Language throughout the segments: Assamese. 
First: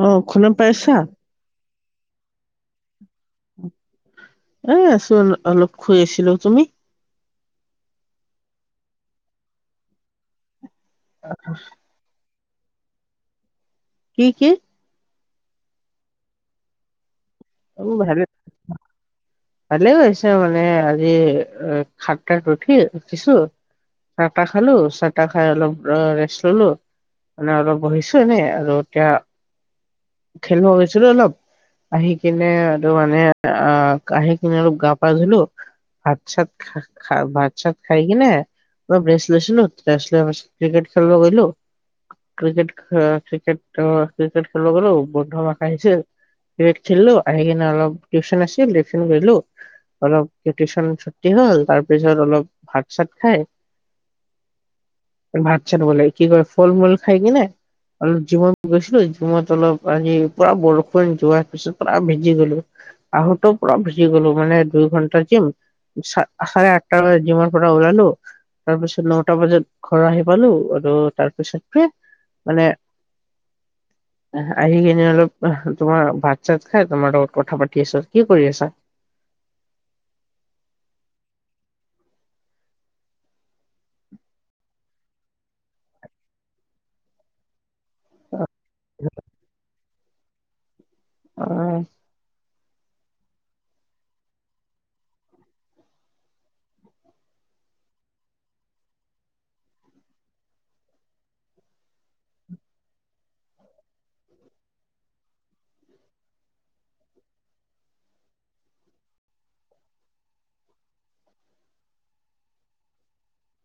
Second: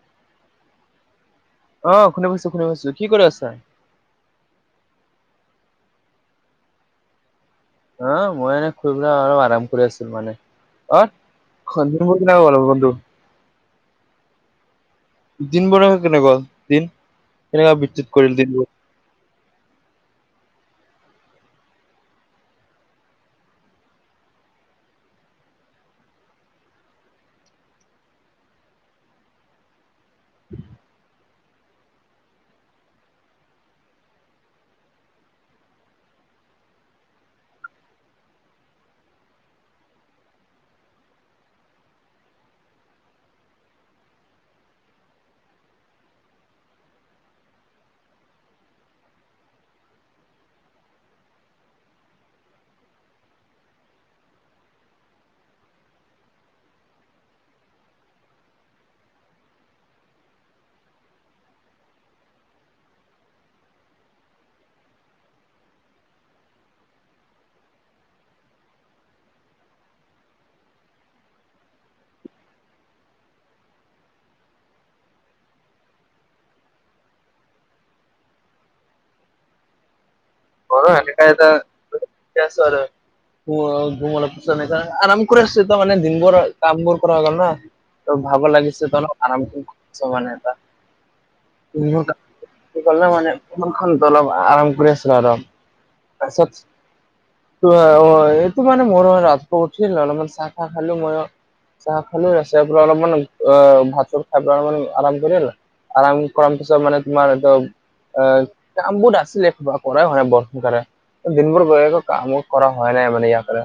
অ', শুনা পাইছা? অ', শুনা পাইছোঁ- শুনা পাইছোঁ কি কৰি আছা? এ আছোঁ অল অলপ শুই আছিলোঁ, তুমি? অ', মই এনে শুই পেলাই অলপ আৰাম কৰি আছিলোঁ মানে। অ আ খোজ [unintelligible] [unintelligible] গ'ল অ বন্ধু? কি-কি? দিনবোৰে কেনেকোৱা গ'ল, দিন? কেনেকোৱা মোৰ বিত্যুত ভালে কৰিলে দিনবোৰ? [inaudible] ভালে গৈছে মানে আজি এ সাতটাত উঠি, উঠিছোঁ চাহ তাহ খালোঁ, চাহ তাহ খাই অলপ ৰেষ্ট ললোঁ। মানে অলপ বহিছোঁ এনে আৰু এতিয়া খেলিব গৈছিলোঁ অলপ আহি কিনে আৰু মানে আহ আহি কিনে অলপ গা পা ধুলোঁ। ভাত চাত খা-খা ভাত চাত খাই কিনে অলপ ৰেষ্ট লৈছিলোঁ, ৰেষ্ট লোৱা পিছত ক্ৰিকেট খেলিব গলোঁ। ক্ৰিকেট অ, ক্ৰিকেট অ, ক্ৰিকেট খেলিব গ'লোঁ। বন্ধু মখা আহিছিল, ক্ৰিকট খেলিলোঁ, আহি কিনে অলপ টিউশ্যন আছিল, টিউশ্যন গলোঁ। অলপ টিউশ্যন ছুটি হ'ল, তাৰ পিছত অলপ ভাত চাত খাই ভাত চাত বোলে কি কৰে ফল মূল খাই কিনে অলপ জিমত গৈছিলোঁ, জিমত অলপ আজি পুৰা বৰষুণ যোৱাৰ পিছত পুৰা ভিজি গলোঁ। আহোতে পুৰা ভিজি গলোঁ মানে দুই ঘণ্টা জিম। চাৰে আঠটা বজাত জিমাৰ পৰা ওলালোঁ। তাৰপিছত নটা বজাত ঘৰ আহি পালোঁ আৰু তাৰপিছতে [unintelligible] মানে আহি কিনে অলপ তোমাৰ ভাত চাত খাই তোমাৰ লগত কথা পাতি আছোঁ, কি কৰি আছা? [unintelligible] [inaudible] [unintelligible] আৰাম কৰি আছোঁ এতিয়া মানে দিন বৰ কাম বোৰ কৰা হৈ গল ন। ভাগৰ লাগিছে ত অলপ আৰাম কৰিছোঁ মানে অ এতিয়া [unintelligible] [unintelligible] মানে [unintelligible] অলপ আৰাম কৰি আছিলোঁ আৰু। তাইছত অ, এইটো মানে মোৰ ৰাতিপুৱা উঠিল অলপমান চাহ তাহ খালোঁ মইয়ো। চাহ খালোঁ, তাছত [unintelligible] অলপমান অ ভাত চাত খাই পিনে অলপমান আৰাম কৰিল। আৰাম কৰাৰ পিছত মানে তোমাৰ এইটো অ কামবোৰ আছিলে কৰাই হোৱা নাই বৰ। [unintelligible] দিনবোৰ গৈ আক কামো কৰা হোৱাই নাই মানে ইয়াৰ পৰা।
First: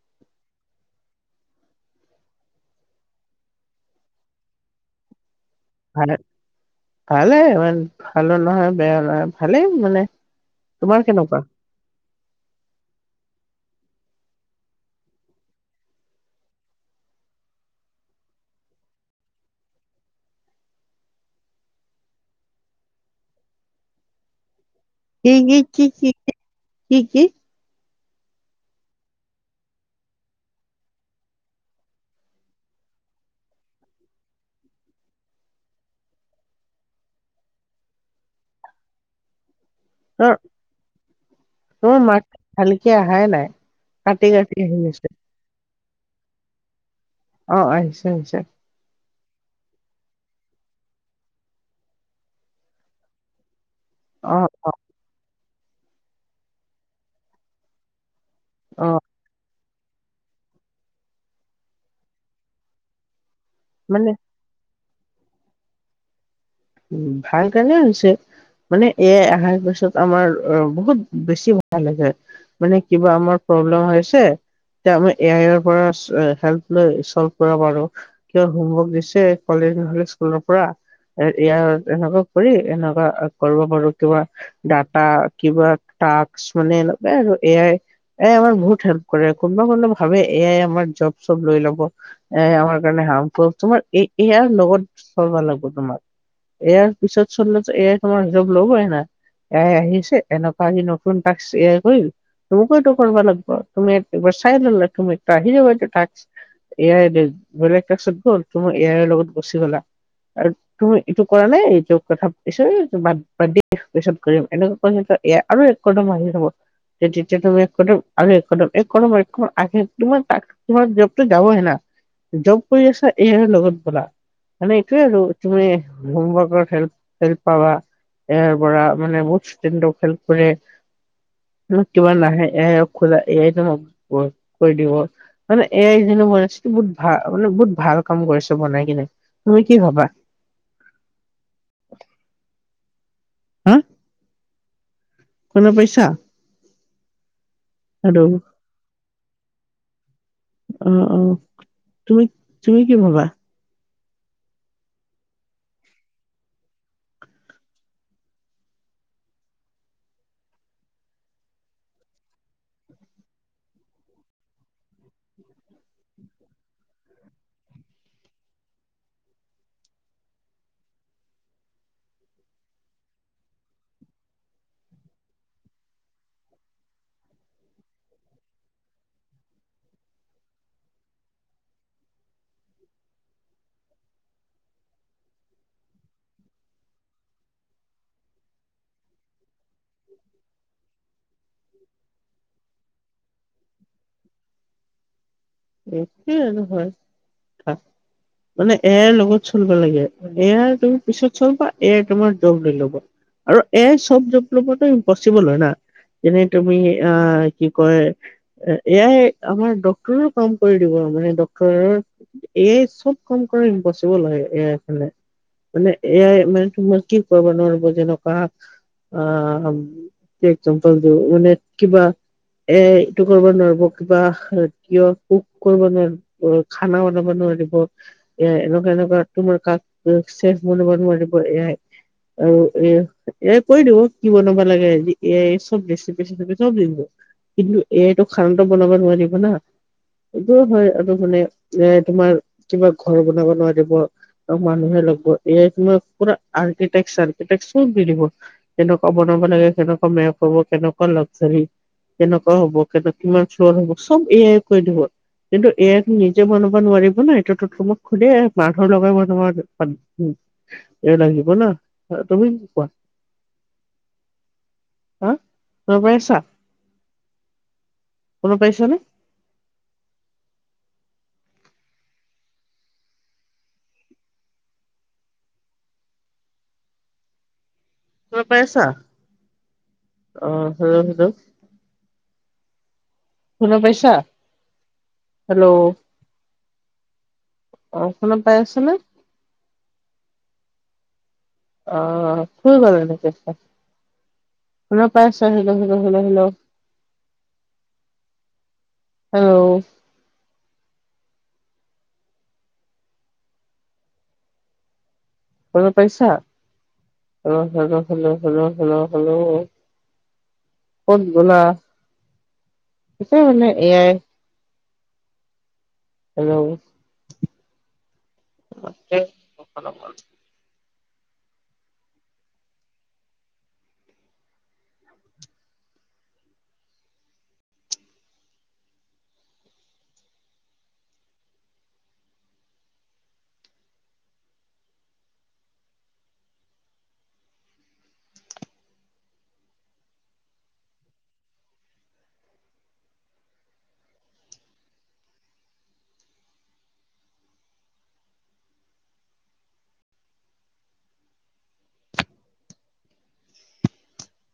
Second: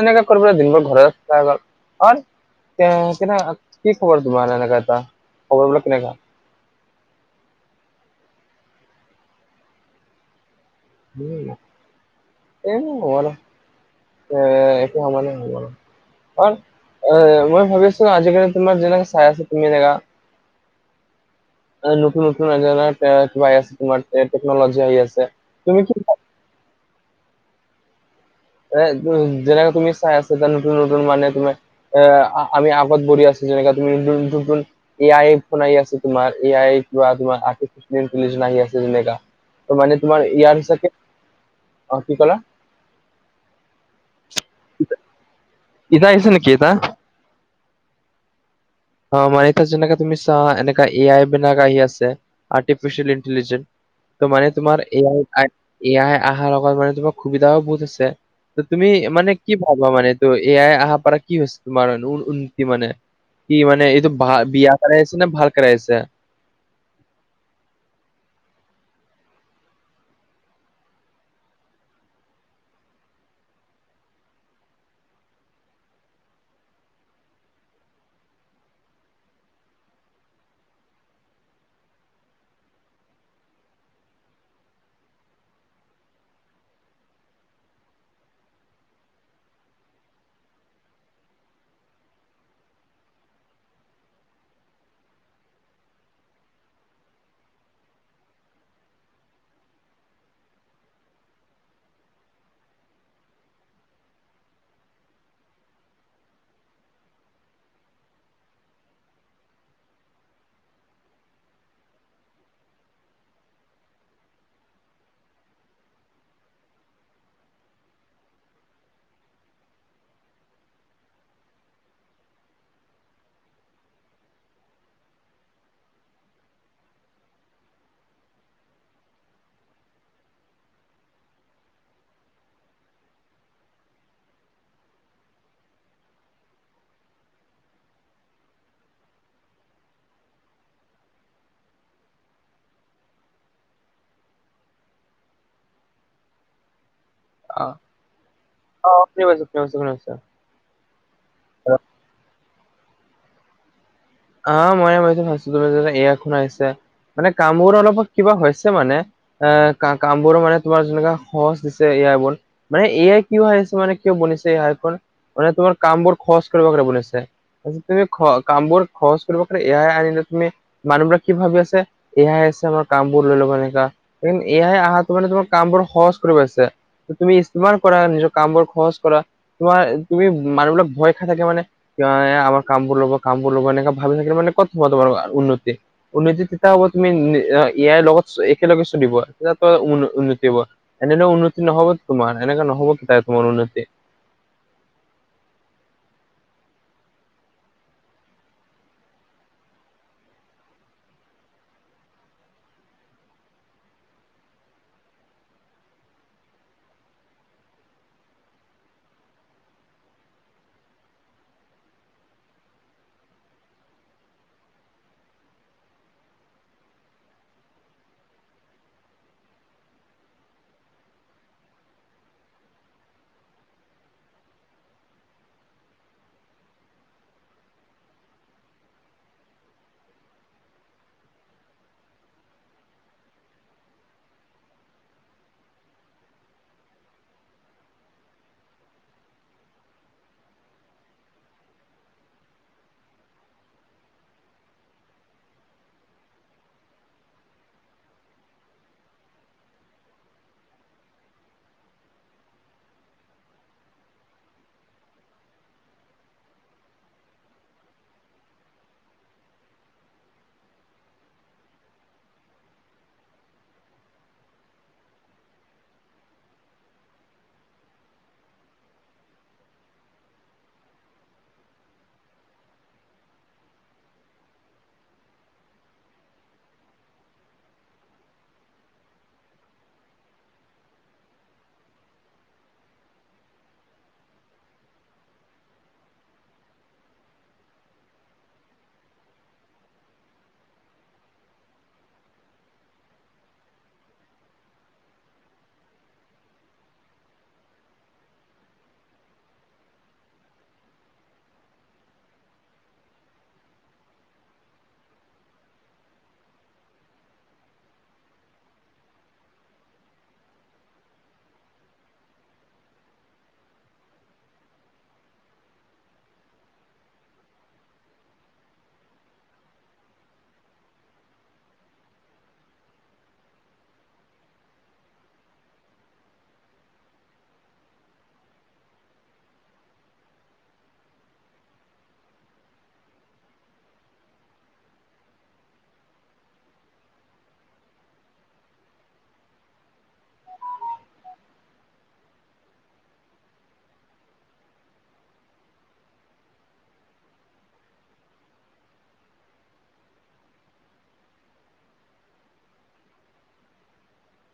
এনেকা কৰি পেলাই দিনবোৰ ঘৰে চাই গল [unintelligible] [unintelligible] কি খবৰ তোমাৰ এনেকা এটা খবৰবিলাক কেনেকা? ভালেই ইমান, ভালো নহয় বেয়াও নহয় ভালেই মানে। তোমাৰ কেনেকুৱা? এ হব ন এ এটো সমানে হব ন [unintelligible] এ মই ভাবিছোঁ আজিকালি তোমাৰ যেনেকে চাই আছে তুমি এনেগা [unintelligible] নতুন নতুন [unintelligible] আছে তোমাৰ টেকনলজি আহি আছে। তুমি কি কি-কি-কি-কি-কি-কি? এ যেনেকে তুমি চাই আছা ত নতুন-নতুন মানে তুমি [unintelligible] আমি আগত বহি আছে যেনেকে তুমি [unintelligible] এ আই ফোন আহি আছে তোমাৰ এ আইৰি কিবা তোমাৰ আৰ্টিফিচি়েল ইন্টেলিজেনচ আহি আছে যেণেকা। ত মানে তোমাৰ ত [unintelligible] অ কি কলা? ভালিকে অহাই নাই, কাটি-কাটি আহিছে। এতিয়া আহিছে নেকি এতিয়া? অ', আহিছে-আহিছে। অ', মানে যেনেকাে তুমি চা এনেকা এ আই বিন আহি আছে আৰ্টিফিচিয়েল ইণ্টেলিজেন্ঞ্চ। ত অ মানে অ তোমাৰ এ আ [unintelligible] এয়াই অহাৰ লগত মানে তোমাৰ সুবিধাও বহুত আছে। ত অ তুমি মানে কি ভাবা মানে ত এয়াই অহা পৰা কি হৈছে তোমাৰ উন্নতি মানে? কি মানে এইটো বিয়া কৰাই আহ আছে নে ভাল কৰা আহ আছে? [unintelligible] উম, ভাল কাৰনে হৈছে [unintelligible] মানে এাই অহাৰ পিছত আমাৰ বহুত বেছি ভাল [unintelligible] মানে কিবা আমাৰ প্ৰব্লেম হৈছে তেতিয়া আমি এ আইৰ পৰা হেল্প লৈ চল্ভ কৰিব পাৰোঁ। হোমৱৰ্ক দিছে কলেজ নহ'লে স্কুলৰ পৰা ইয়াত এনেকুৱা কৰি এনেকুৱা কৰিব পাৰোঁ কিবা ডাটা কিবা তাক্স মানে এনেকে আৰু এ আই এই আমাৰ বহুত হেল্প কৰে, কোনোবা- কোনোবা ভাৱে এ আই আমাৰ জব চব লৈ ল'ব। এ আমাৰ কাৰণে হাৰ্মফুল, তোমাৰ এ- এ আইৰ লগত চলবা লাগব তোমাৰ। এ আৰ পিছত চললে এ আই তোমাৰ জব ল'বয়ে না। এ আই আহিছে, এনেকুৱা সি নতুন তাকছ এ আই কৰিল। [unintelligible] এইটো কৰিব লাগব, তুমি একবাৰ চাই ল'লা তুমি [unintelligible] এ আই [unintelligible] ত' মই এ আইৰ লগত গুচি গ'লা, আৰু তুমি এইটো কৰা নাই, এইটো কথা পাতিছে, এইটো বাদ- বাদ দি পিছত কৰিম, এনেকু [unintelligible] এয়া আৰু এক কদম আহি যাব। যে-যেতিয়া তুমি এক কদম আৰু এক কদম- এক কদম আগে [unintelligible] তোমাৰ জবতো যাবহে না, জব কৰি আছা এ আইৰ লগত ব'লা, মানে এইটোয়ে আৰু। তুমি এই হোমৱৰ্কত হেল্প-হেল্প পাবা। এ আইৰ পৰা মানে বহুত ষ্টুডেণ্টক হেল্প কৰে। [unintelligible] কিবা নাহে এ আই খোলা [unintelligible] মানে এ আই যোনে বনাইছে বহুত ভাল মানে বহুত ভাল কাম কৰিছে বনাই কিনে, তুমি কি ভাবা। [inaudible] হম, শুনা পাইছা। অ', আৰু শুনি পাইছো, শুনি পাইছো-শুনি পাইছো। উম, উম, তুমি-তুমি কি ভাবা। অ', মই এনেকে ভাবিছো মানে এ [unintelligible] আহিছে, মানে কামবোৰ অলপমান কিবা হৈছে মানে। এ কা কাম বোৰো মানে তোমাৰ যেনেকা সহজ দিছে এয়া বোৰ। মানে এ আই কিয় আহিছে মানে কিয় বনিছে এ আই খন, মানে তোমাৰ কামবোৰ সহজ কৰিব কাৰনে বনিছে। আজিকালি খ কামবোৰ সহজ কৰিব কাৰনে এ আই আহিলে তুমি মানুহবিলাক কি ভাবে যে, এ আই আছে আমাৰ কামবোৰ লৈ ল'ব এনেকা। এই এ আই আহাটো মানে তোমাৰ কামবোৰ সহজ কৰিব আহিছে। ত' তুমি ইস্তেমাল কৰা, নিজৰ কামবোৰ সহজ কৰা। তোমাৰ তুমি মানুহবিলাক ভয় খাই থাকে মানে, এই আমাৰ কামবোৰ ল'ব- কামবোৰ ল'ব এনে ভাবি থাকিলে মানে ক'ত হ'ব তোমাৰ আ উন্নতি। উন্নতি তেতিয়া হ'ব তুমি এ আইৰ লগত একেলগে চলিব, তেতিয়া তোমাৰ উ-উন্নতি হ'ব। এনেদৰে উন্নতি নহ'ব তোমাৰ, এনেকে নহ'ব [unintelligible] তোমাৰ উন্নতি। একে আৰু হয়, [unintelligible] মানে এ আইৰ লগত চলিব লাগে। এ আইৰ তুমি পিছত চলবা, এ আই তোমাৰ জব লৈ ল'ব। আৰু এ আই চব জব ল'বটো ইম্পচিবল হয় না। যেনে তুমি আ কি কয়, এ-এ আই আমাৰ ডক্টৰৰ কাম কৰি দিব মানে ডক্তৰৰ এই চব কাম কৰা ইমপচিবল হয়, এ আইৰ কাৰনে। মানে এ আই মানে তোমাৰ কি কৰিব নোৱাৰা, যেনেকুৱা আ [unintelligible] মানে কিবা এ আই এইটো কৰিব নোৱাৰিব, কিবা কিয় কোক কৰিব নোৱাৰিব, খানা বনাব নোৱাৰিব। এ আই এনেকুৱা-এনেকুৱা তোমাৰ কাম ছেভ কৰিব নোৱাৰিব, এ আই আৰু এ- এ আই কৰি দিব, কি বনাব লাগে, এ আই চব‌ বেছি [unintelligible] দিব। কিন্তু এ আই টো খানাটো বনাব নোৱাৰিব না। এইটো হয় আৰু মানে এ আই তোমাৰ কিবা ঘৰ বনাব নোৱাৰিব। চব মানুহে ল'ব, এ আই তোমাক পুৰা আৰ্কিটেক্ট চাৰ্কিটেক্ট চব দি দিব। কেনেকুৱা বনাব লাগে, কেনেকুৱা মেপ হ'ব, কেনেকুৱা লগজাৰী। কেনেকুৱা হ'ব, কেনে কিমান ফ্লৰ হ'ব, চব এ আইয়ে কৈ দিব। কিন্তু এ আইটো নিজে বনাব নোৱাৰিব ন, এইটোটো তোমাক সুধে মানুহ লগাব [unintelligible] উম, এ লাগিব না, হা তুমি কোৱা। হা, শুনা পাই আছা। শুনা পাইছানে। শুনা পাই আছা, অ', হেল্ল', হেল্ল'। শুনা পাইছা, হেল্ল'। অ', শুনা পাই আছানে। অ', শুই গ'ল এনেকে তাই। শুনা পাই আছা, হেল্ল'-হেল্ল'-হেল্ল'--হেল্ল'। হেল্ল'। শুনা পাইছা, হেল্ল', হেল্ল'-হেল্ল'-হেল্ল'-হেল্ল'-হেল্ল'। ক'ত গ'লা, পিছে মানে এ আই হেল্ল', [unintelligible]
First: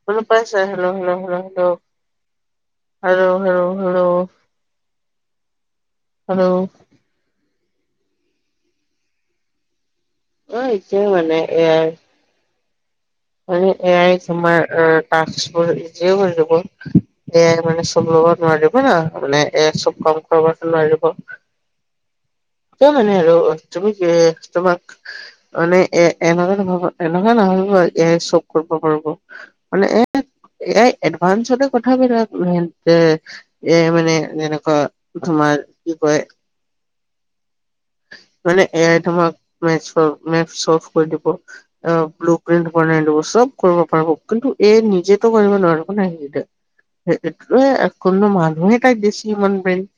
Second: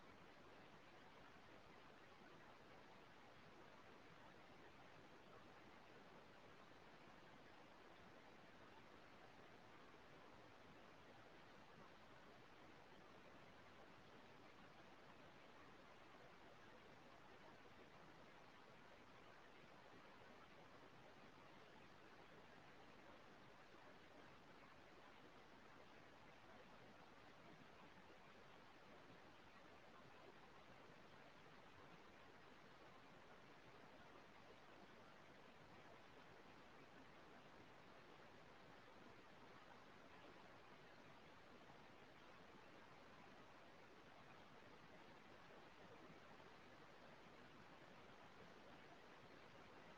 শুনা পাইছা, হেল্ল', হেল্ল'-হেল্ল'-হেল্ল'-হেল্ল'-হেল্ল'। হেল্ল'। অ', এইটোয়ে মানে এ আই মানে এ আই তোমাৰ অ টাস্কবোৰ ইজিও কৰি দিব। এ আই মানে চব ল'ব নোৱাৰিব না, মানে এ আই চব কাম কৰিবতো নোৱাৰিব। [unintelligible] মানে আৰু তুমি এ তোমাক মানে এ [unintelligible] এনেকুৱা নাভাবিব এ আইয়ে চব কৰিব পাৰিব। মানে এ আই এই এডভানচতে কথাবিলাক যে এ আই মানে যেনেকুৱা তোমাৰ কি কয় মানে এ আই তোমাক [unintelligible] চ'লভ কৰি দিব। অ', ব্লু প্ৰিন্ট বনাই ল'ব, চব কৰিব পাৰিব, কিন্তু এই নিজেতো কৰিব নোৱাৰিব না এনেকে। [unintelligible] সেই কোনো মানুহে তাই বেছি ইমান [unintelligible]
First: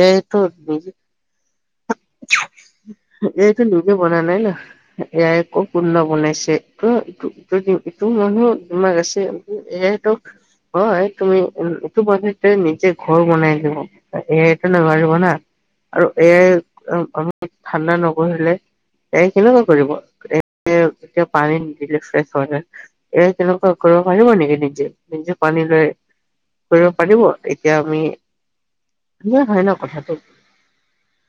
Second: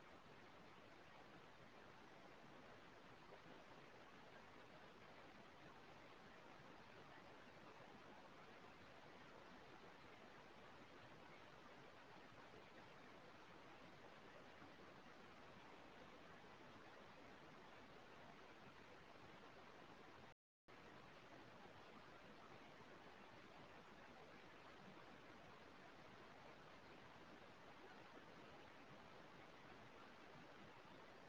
এ আইটো নিজে এইটো লোকে বনা নাই ন। এ আই ক'ৰ কোনোবা বনাইছে, [unintelligible] ইটো মানুহৰ দিমাগ আছে এ আইটোক হয়, তুমি এইটো বনাইছে, নিজে ঘৰ বনাই দিব। এ আইটো নালাগিব না, আৰু এ আই [unintelligible] ঠাণ্ডা নবঢ়ালে এ আই কেনেকুৱা কৰিব, এ এতিয়া পানী নিদিলে ফ্ৰেছ হয়হে এ আই তেনেকুৱা কৰিব পাৰিব নেকি নিজে- নিজে পানী লৈ কৰিব পাৰিব, এতিয়া আমি ক্লিয়াৰ হয় ন কথাটো।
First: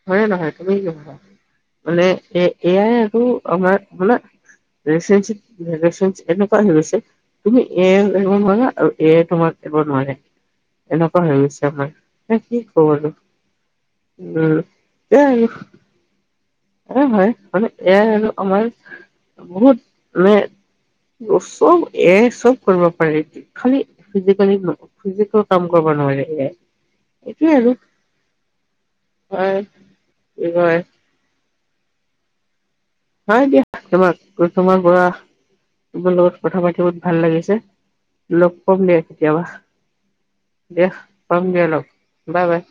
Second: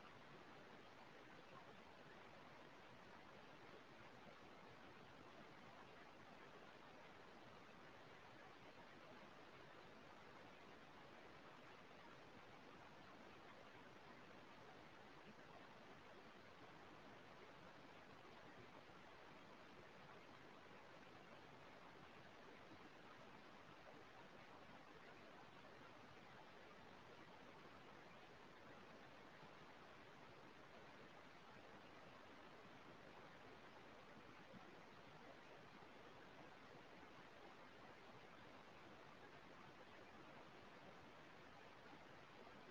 হয় নে নহয়, তুমি কি, মানে এ এয়াই আৰু আমাৰ মানে [unintelligible] [unintelligible] এনেকুৱা হৈ গৈছে। তুমি এ আইও ইৰিব নোৱাৰা আৰু এ আই তোমাক এৰিব নোৱাৰে। এনেকুৱা হৈ গৈছে আমাৰ, এ কি কম আৰু উম এয়াই আৰু হয়- হয়, মানে এ আই আৰু আমাৰ বহুত মানে চব এ আইৰে চব কৰিব পাৰি। খালি ফিজিকেলি ফিজিকেল কাম কৰিব নোৱাৰে এ আই। এটোৱে আৰু হয় কি কয় হয় দিয়া [unintelligible] তোমাৰ পৰা তোমাৰ লগত কথা পাতি বহুত ভাল লাগিছে, লগ পাম দিয়া কেতিয়াবা। দিয়া পাম দিয়া লগ, বাই- বাই।